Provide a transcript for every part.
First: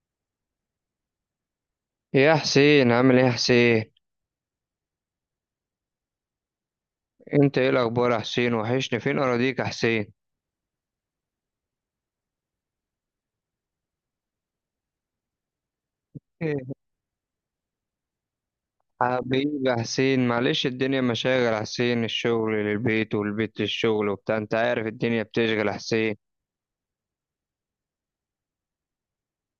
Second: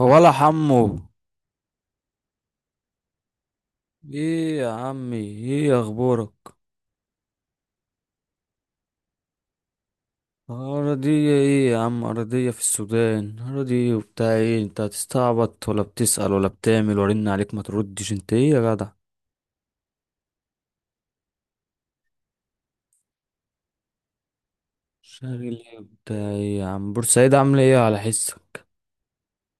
هو ولا حمو إيه يا حسين، عامل ايه يا حسين؟ ايه يا عمي، ايه اخبارك؟ انت ايه الاخبار يا حسين؟ وحشني، فين اراضيك يا حسين؟ ارضية ايه يا عم؟ ارضية في السودان؟ ارضية وبتاع ايه؟ انت هتستعبط ولا بتسأل؟ ولا إيه، بتعمل؟ ورن عليك ما تردش، انت ايه يا جدع؟ حبيبي يا حسين، معلش الدنيا مشاغل يا حسين. الشغل للبيت والبيت للشغل وبتاع، انت عارف الدنيا شاغل بتشغل يا ايه حسين. بتاع ايه يا عم؟ بورسعيد عاملة ايه على حسك؟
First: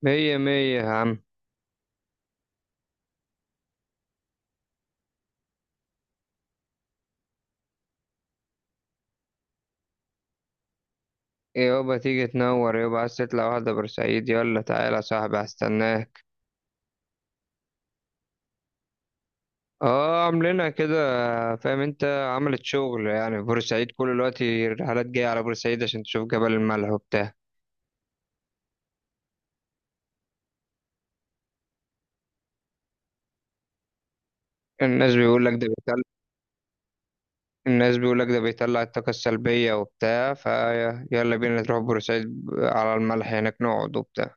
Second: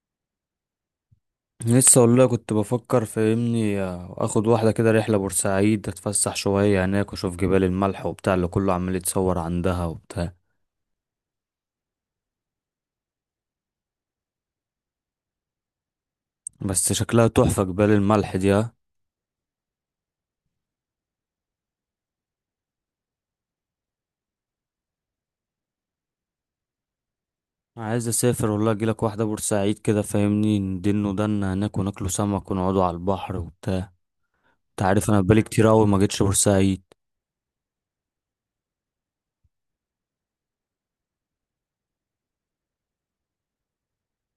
مية مية يا عم. لسه والله كنت بفكر فاهمني اخد واحدة كده رحلة بورسعيد، اتفسح شوية هناك واشوف جبال الملح وبتاع اللي كله عمال يتصور عندها وبتاع. إيه يابا، تيجي تنور يابا؟ عايز تطلع واحدة بورسعيد؟ يلا تعالى يا صاحبي هستناك. بس شكلها تحفة جبال الملح دي، ها؟ اه، عاملينها كده. فاهم انت. عملت شغل يعني في بورسعيد، كل الوقت الرحلات جاية على بورسعيد عشان تشوف جبل الملح وبتاع. عايز اسافر والله اجيلك واحده بورسعيد كده فاهمني، ندين ودنا هناك وناكلوا سمك ونقعدوا على البحر وبتاع. انت عارف الناس انا بقالي بيقول لك ده كتير اوي ما جيتش بورسعيد. الناس بيقولك ده بيطلع الطاقة السلبية وبتاع، فيلا بينا نروح بورسعيد على الملح هناك نقعد وبتاع.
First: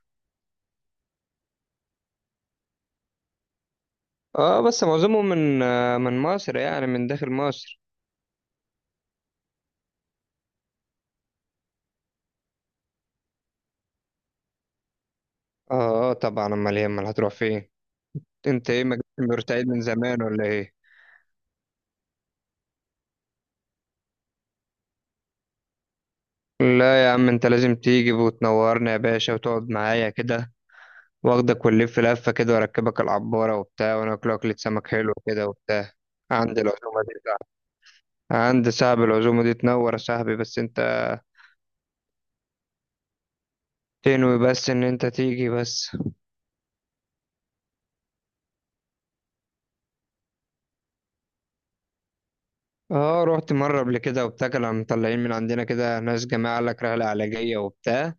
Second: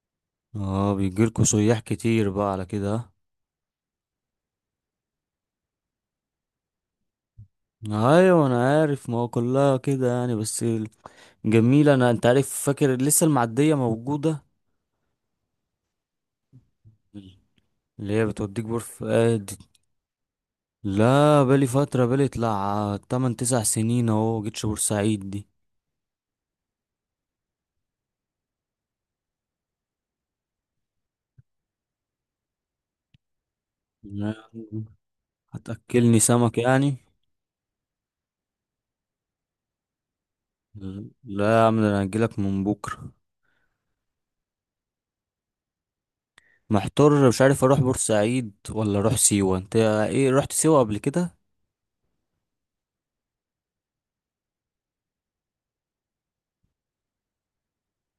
اه بيجيلكوا سياح كتير بقى على كده؟ اه بس معظمهم من مصر، يعني من داخل مصر. ها؟ ايوه انا عارف، ما هو كلها كده يعني بس جميله. انا انت عارف فاكر لسه المعديه موجوده اه. طبعا، امال ايه امال هتروح فين؟ اللي هي بتوديك انت بور ايه ما جيتش فؤاد. بورسعيد من زمان ولا ايه؟ لا بالي طلع 8 9 سنين اهو ما جيتش بورسعيد دي. لا يا عم، انت لازم تيجي وتنورنا يا باشا وتقعد معايا كده. واخدك ونلف لفة كده واركبك العبارة وبتاع وناكل لا، أكلة سمك حلو كده وبتاع. هتاكلني سمك عند يعني؟ العزومة دي صعب عند صاحب العزومة دي تنور يا صاحبي، بس انت لا يا عم، ده انا هجيلك من بكره. تنوي بس ان انت تيجي بس. محتار مش عارف اروح بورسعيد ولا اروح سيوه، انت ايه رحت سيوه قبل كده؟ اه، رحت مرة قبل كده وبتاع، كانوا مطلعين من عندنا كده ناس جماعة، قال لك رحلة علاجية وبتاع،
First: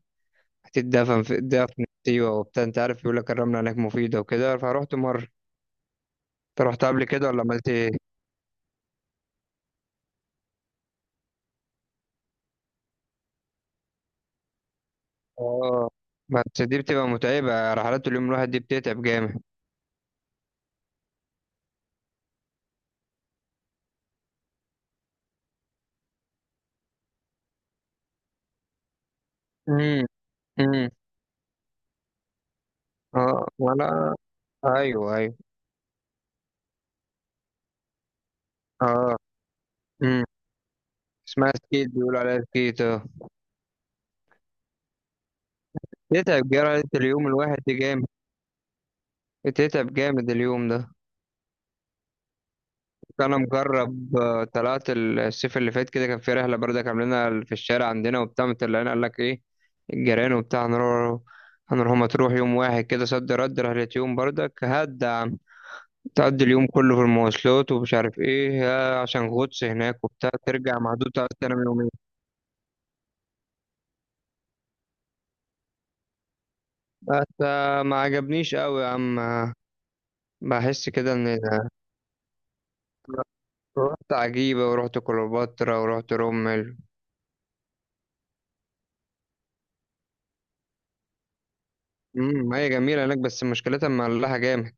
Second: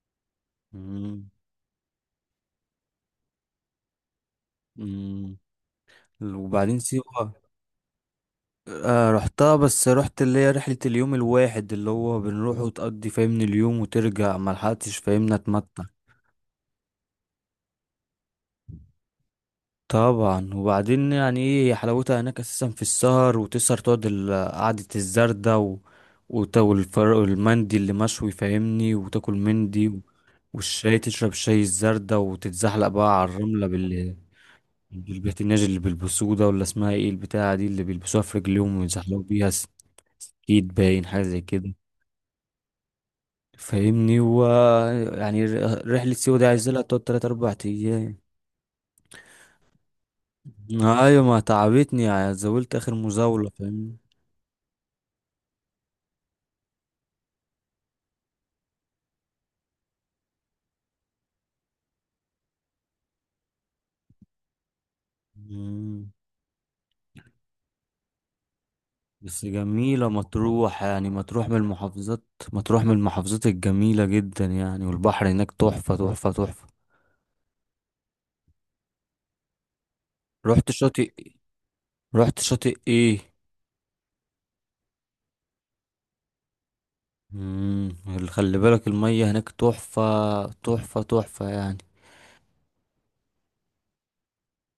هتتدفن مم. في دفن في سيوة وبتاع، انت عارف، يقول لك الرملة هناك مفيدة وكده، فروحت مرة. مم. انت وبعدين رحت قبل كده سيوه ولا عملت ايه؟ آه رحتها، بس رحت اللي هي رحله اليوم الواحد اللي هو بنروح وتقضي فاهمني اليوم وترجع، ملحقتش فاهمني اتمتع. اه بس دي بتبقى متعبة، رحلات اليوم الواحد دي بتتعب جامد. طبعا، وبعدين يعني ايه هي حلاوتها هناك اساسا في السهر، وتسهر تقعد قعدة الزردة و المندي اللي مشوي فاهمني وتاكل مندي، و... امم. امم. والشاي تشرب شاي الزردة وتتزحلق بقى على اه. الرملة ولا. ايوه ايوه. بالبتناج اللي بيلبسوه ده، ولا اسمها ايه البتاعة دي اللي بيلبسوها في رجليهم اه. ويزحلقوا بيها امم. سكيت باين حاجة زي اسمها كده. سكيت، بيقولوا عليها سكيت، اه. فاهمني. يعني رحلة سيوة دي تتعب عايزة لها جامد، تقعد تلات اليوم أربع الواحد دي جامد، أيام. بتتعب جامد اليوم ده. ايوه، ما تعبتني يعني، زولت آخر انا مزاولة فاهمني. مجرب، طلعت الصيف اللي فات كده، كان في رحله بردك عاملينها في الشارع عندنا وبتاع، مطلعين قال لك ايه، الجيران وبتاع هنروح مطروح يوم واحد كده، صد رد، رحله يوم بردك هاد يا عم. مم. تقضي اليوم كله في المواصلات، ومش عارف ايه، عشان بس غطس هناك جميلة وبتاع، ترجع مطروح، يعني مهدود تقعد مطروح من تنام يومين. المحافظات. مطروح من المحافظات الجميلة جدا يعني، والبحر هناك تحفة تحفة تحفة. بس، ما عجبنيش قوي يا عم. رحت بحس شاطئ كده ان. رحت شاطئ ايه؟ رحت عجيبة، ورحت كليوباترا، ورحت رمل. مم. اللي خلي بالك المية هناك تحفة تحفة تحفة يعني. امم، هي جميلة هناك بس مشكلتها مملحة جامد.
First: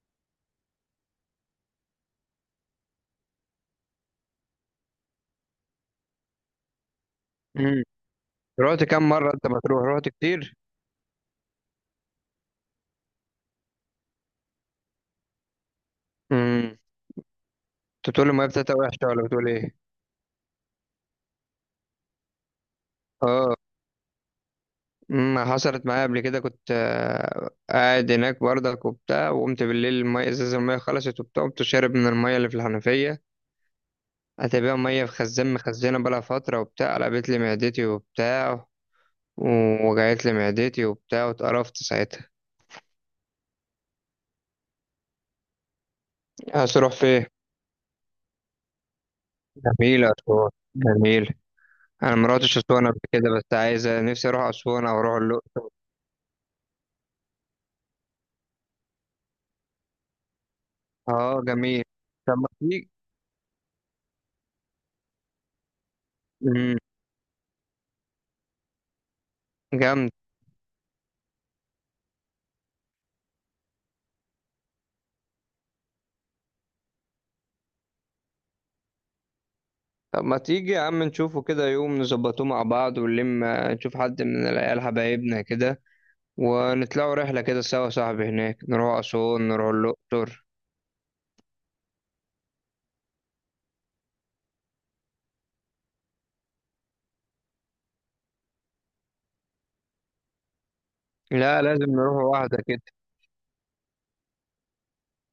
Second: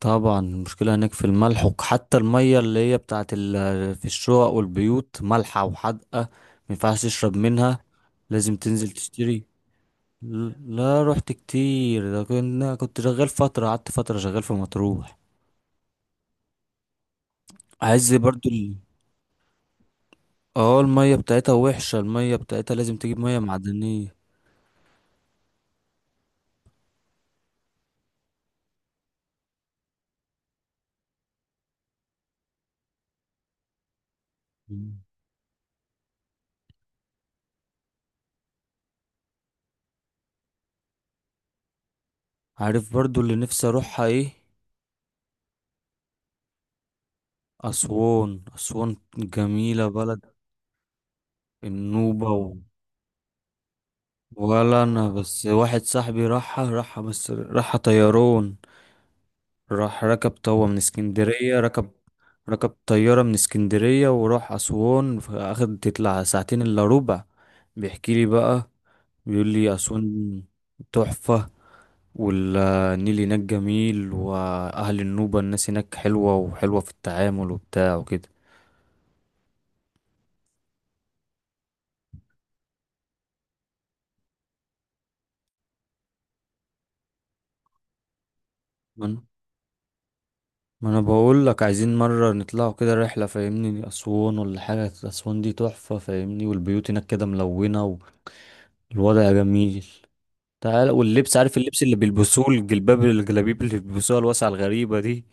طبعا، المشكلة هناك في الملح، وحتى المية اللي هي بتاعت ال... في الشقق والبيوت مالحة وحادقة، مينفعش تشرب منها، لازم رحت تنزل كام مرة تشتري. انت مطروح، رحت كتير؟ لا رحت كتير ده كنا كنت شغال فترة قعدت فترة شغال في مطروح. امم. انت عايز بتقول المية برضو ال... بتاعتها وحشة ولا بتقول ايه؟ اه المية بتاعتها وحشة، المية بتاعتها لازم تجيب مية اه. معدنية. امم. حصلت معايا قبل كده، كنت قاعد هناك برضك وبتاع، وقمت بالليل المية، ازازة المية خلصت وبتاع، قمت شارب من المية اللي في الحنفية. هتبقى مم. مية في خزان مخزنة بقالها فترة وبتاع، قلبت لي معدتي وبتاع، ووجعت لي معدتي وبتاع، واتقرفت ساعتها. عارف برضو اللي نفسي اروحها ايه؟ عايز تروح فين؟ اسوان. اسوان جميلة، جميلة بلد أسوان. جميل. أنا النوبة، و... مروحتش أسوان قبل كده، بس عايز نفسي أروح ولا أسوان أو انا، أروح بس الأقصر. واحد صاحبي راحها طيران. راح ركب طوة من اه اسكندرية جميل. ركب طب ما ركب تيجي. طيارة من اسكندرية وراح أسوان، أخد تطلع ساعتين امم. إلا ربع. بيحكي لي بقى، بيقول لي جامد. أسوان تحفة، والنيل هناك جميل، وأهل النوبة الناس هناك حلوة وحلوة في التعامل وبتاع وكده. طب ما تيجي يا عم نشوفه كده يوم، نظبطوه مع بعض، ونلم نشوف حد من العيال حبايبنا كده، ونطلعوا رحلة كده سوا يا صاحبي، هناك نروح ما أنا أسوان نروح الأقصر. ما أنا بقول لك عايزين مرة نطلعوا كده رحلة فاهمني أسوان ولا حاجة. أسوان دي تحفة فاهمني، والبيوت هناك كده ملونة، والوضع جميل. تعال، واللبس عارف لا اللبس لازم اللي نروح بيلبسوه، واحدة كده، الجلباب الجلابيب اللي بيلبسوها الواسعة الغريبة دي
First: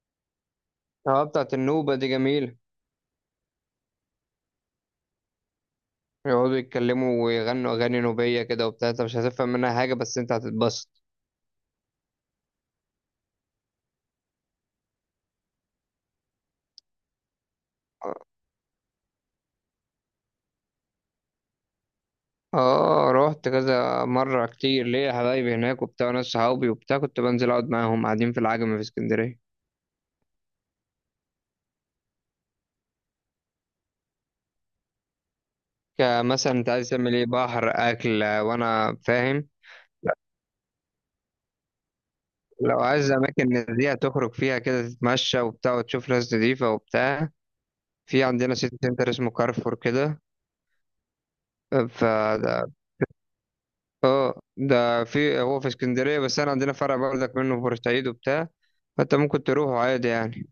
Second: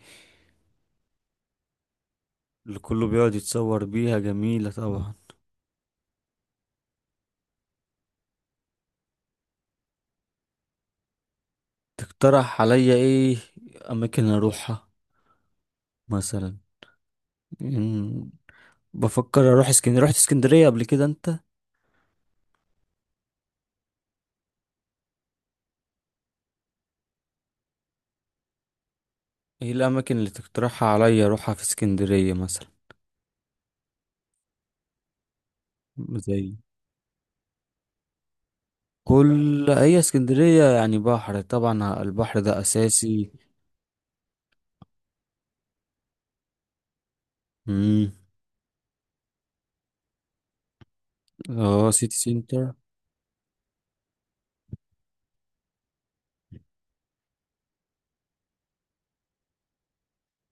اه بتاعت النوبة دي جميلة. اللي كله بيقعد يتصور بيها، جميلة طبعا. يقعدوا يتكلموا ويغنوا أغاني نوبية كده وبتاع، انت مش هتفهم منها حاجة بس انت هتتبسط. تقترح عليا ايه اماكن اروحها مثلا؟ مم، بفكر اروح اسكندرية، رحت اسكندرية قبل كده انت؟ اه رحت كذا مرة كتير، ليا حبايبي هناك وبتاع، ناس صحابي وبتاع، كنت بنزل أقعد معاهم قاعدين في العجمي في اسكندرية. ايه الاماكن اللي تقترحها عليا اروحها في اسكندرية مثلا؟ زي، كمثلا انت عايز تعمل ايه، بحر، اكل، وانا فاهم. كل هي اسكندرية يعني بحر، طبعا البحر ده لو عايز اساسي. اماكن نزيهة تخرج فيها كده تتمشى وبتاع وتشوف ناس نضيفة وبتاع، امم. في عندنا سيتي سنتر اسمه كارفور كده. اه سيتي فده سنتر. ده ده في هو في اسكندرية، بس انا عندنا فرع برضك منه في بورسعيد وبتاع، فانت ممكن تروحه عادي يعني.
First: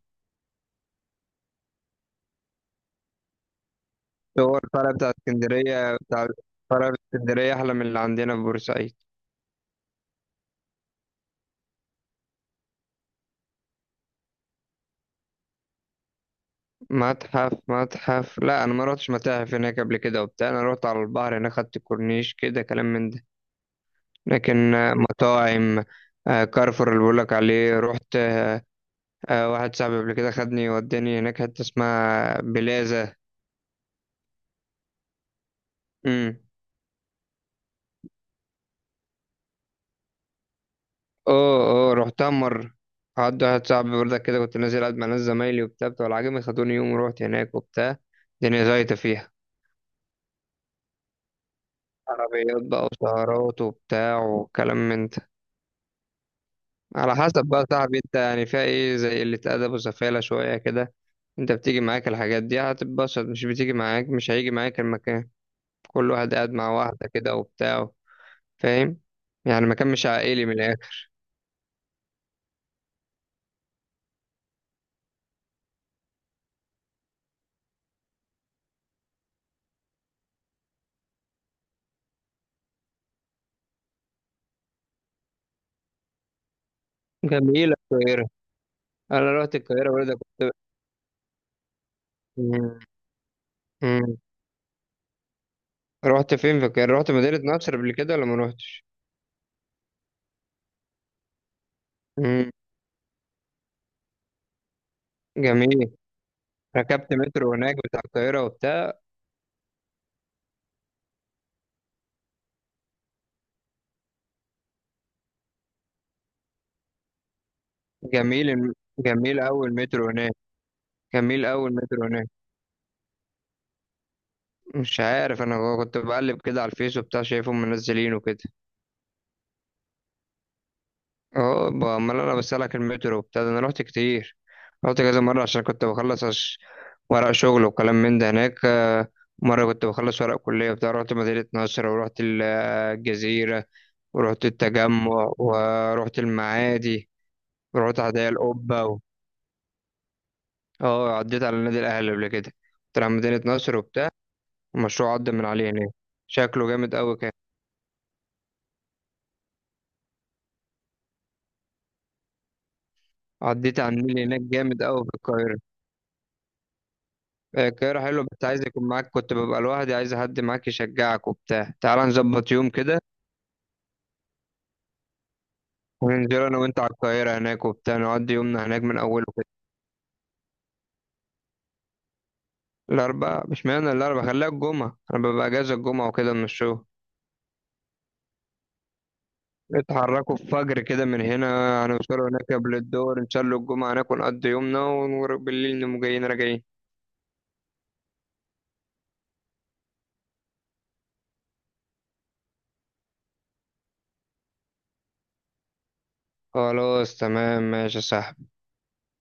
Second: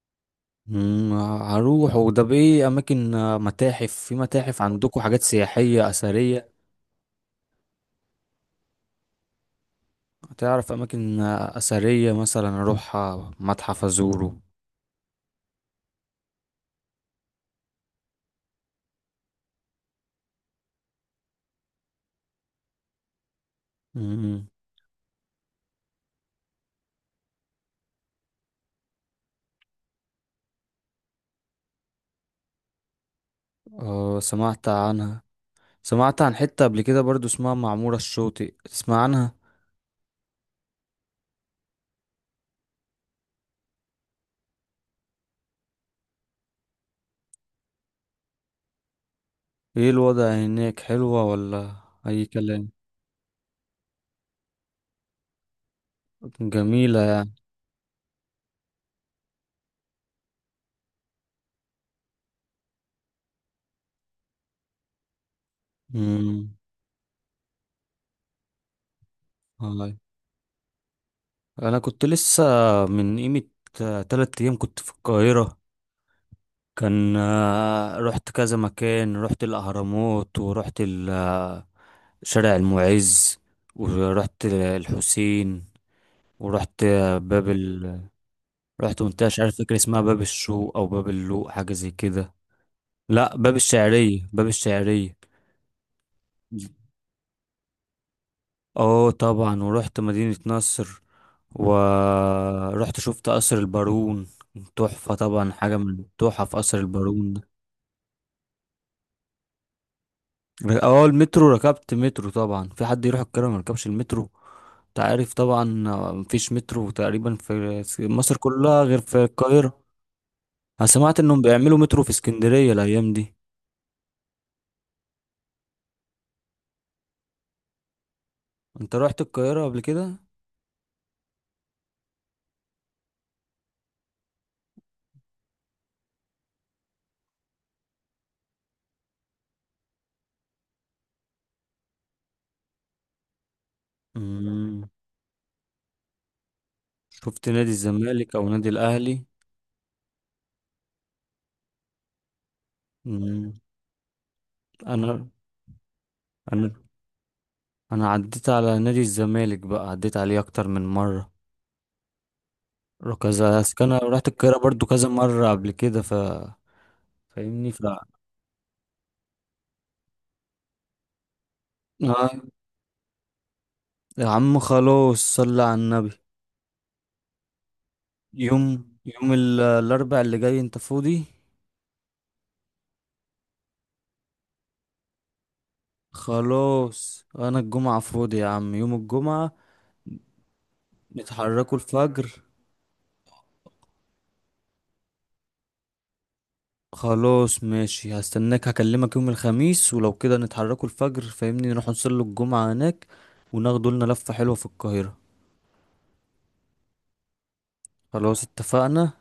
امم. هروح، وده بايه اماكن متاحف؟ في هو متاحف الفرع عندكم؟ بتاع حاجات سياحية اسكندرية بتاع اثرية؟ فرع في اسكندرية احلى من اللي عندنا في بورسعيد. تعرف اماكن اثرية مثلا اروح متحف ازوره؟ متحف. لا، انا ما رحتش متاحف هناك قبل كده وبتاع، انا رحت على البحر هناك، خدت كورنيش كده، كلام من ده. امم. لكن مطاعم، كارفور اللي بقولك عليه رحت. واحد صاحبي قبل كده خدني وداني هناك حتة اسمها بلازا. اه سمعت عنها. سمعت عن امم. حتة قبل كده برضو اسمها معمورة الشاطئ، تسمع عنها؟ اه اه. رحتها مرة، قعدت واحد صاحبي برضك كده، كنت نازل قاعد مع ناس زمايلي وبتاع، بتوع العجمي خدوني يوم ورحت هناك وبتاع. الدنيا زيطة فيها، ايه الوضع هناك، حلوة ولا اي عربيات كلام؟ بقى وسهرات وبتاع وكلام من ده. على جميلة. حسب بقى صاحبي انت يعني، فيها ايه زي اللي اتأدب وسفالة شوية كده. انت بتيجي معاك الحاجات دي هتتبسط، مش بتيجي معاك مش هيجي معاك المكان، كل واحد قاعد امم. مع واحدة كده وبتاع. فاهم، يعني مكان والله مش عائلي من الآخر. انا كنت لسه من قيمة تلات ايام كنت في القاهرة. كان رحت كذا مكان، رحت الأهرامات، ورحت شارع المعز، ورحت الحسين، ورحت باب جميلة ال... القاهرة. رحت منطقة أنا مش رحت عارف فاكر القاهرة اسمها برضه باب كنت. الشوق أو باب اللوق، حاجة زي كده. مم. لا، باب مم. الشعرية، باب الشعرية. رحت فين في القاهرة، رحت مدينة نصر قبل كده ولا ما رحتش؟ اه طبعا، ورحت مدينة نصر، مم. ورحت شفت قصر البارون. تحفة طبعا، حاجة جميل. من تحف قصر ركبت البارون. مترو هناك بتاع القاهرة وبتاع؟ اه المترو، ركبت مترو طبعا، في حد يروح القاهرة ما ركبش المترو؟ انت عارف طبعا، مفيش مترو تقريبا في مصر جميل الم- كلها غير في جميل أول القاهرة. مترو هناك. انا سمعت انهم جميل أول بيعملوا مترو مترو في هناك اسكندرية الايام دي. مش عارف، أنا كنت بقلب كده على الفيس وبتاع شايفهم منزلينه كده. انت رحت القاهرة قبل كده؟ اه، امال انا بسألك المترو وبتاع ده، انا رحت كتير. رحت كذا مرة عشان كنت بخلص ورق شغل وكلام من ده هناك. مرة كنت بخلص ورق كلية وبتاع، رحت مدينة نصر ورحت الجزيرة ورحت امم. التجمع ورحت المعادي شفت نادي ورحت هدايا الزمالك او نادي القبة و. الاهلي؟ اه، عديت على نادي الأهلي قبل كده، كنت على مدينة امم. نصر وبتاع، المشروع انا عدى من عليه هناك، شكله انا جامد أوي كان. انا عديت على نادي الزمالك بقى، عديت عليه اكتر من مرة كذا. عديت على انا النيل رحت هناك القاهرة جامد برضو أوي كذا في مرة القاهرة. قبل كده، ف فاهمني ف القاهرة حلوة بس عايز يكون معاك، كنت ببقى لوحدي، عايز حد معاك يشجعك وبتاع، تعال آه. نظبط يوم كده يا عم خلاص صلي على النبي. وننزل أنا وأنت على القاهرة هناك وبتاع، نقضي يومنا هناك يوم من أوله يوم كده. ال- الاربع اللي جاي انت فاضي؟ الأربعاء، مش معنى الأربعاء، خليها الجمعة، أنا ببقى أجازة الجمعة وكده من الشغل. خلاص انا الجمعة فاضي يا عم، يوم الجمعة اتحركوا الفجر كده من هنا، نتحركوا هنوصلوا الفجر. هناك قبل الدور، نصلوا الجمعة هناك ونقضي يومنا، وبالليل نقوم جايين راجعين. خلاص ماشي، هستناك، هكلمك يوم الخميس ولو كده نتحركوا الفجر فاهمني نروح نصلي الجمعة هناك، وناخدوا لنا لفة حلوة في القاهرة. خلاص تمام ماشي يا خلاص صاحبي. اتفقنا.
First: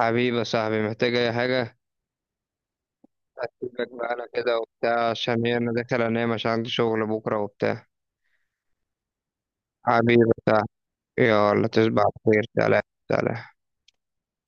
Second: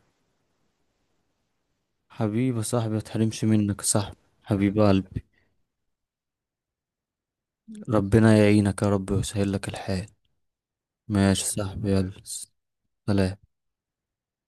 حبيبي يا صاحبي، محتاج أي حاجة؟ حبيبي يا صاحبي، متحرمش منك يا أسيبك بقى صاحبي. أنا كده حبيب وبتاع، قلبي، عشان هي أنا داخل أنام عشان عندي شغل بكرة وبتاع. ربنا يعينك يا رب ويسهل لك الحال. حبيبي يا صاحبي. ماشي يا يلا صاحبي، تصبح يلا. على خير، سلام. سلام. سلام.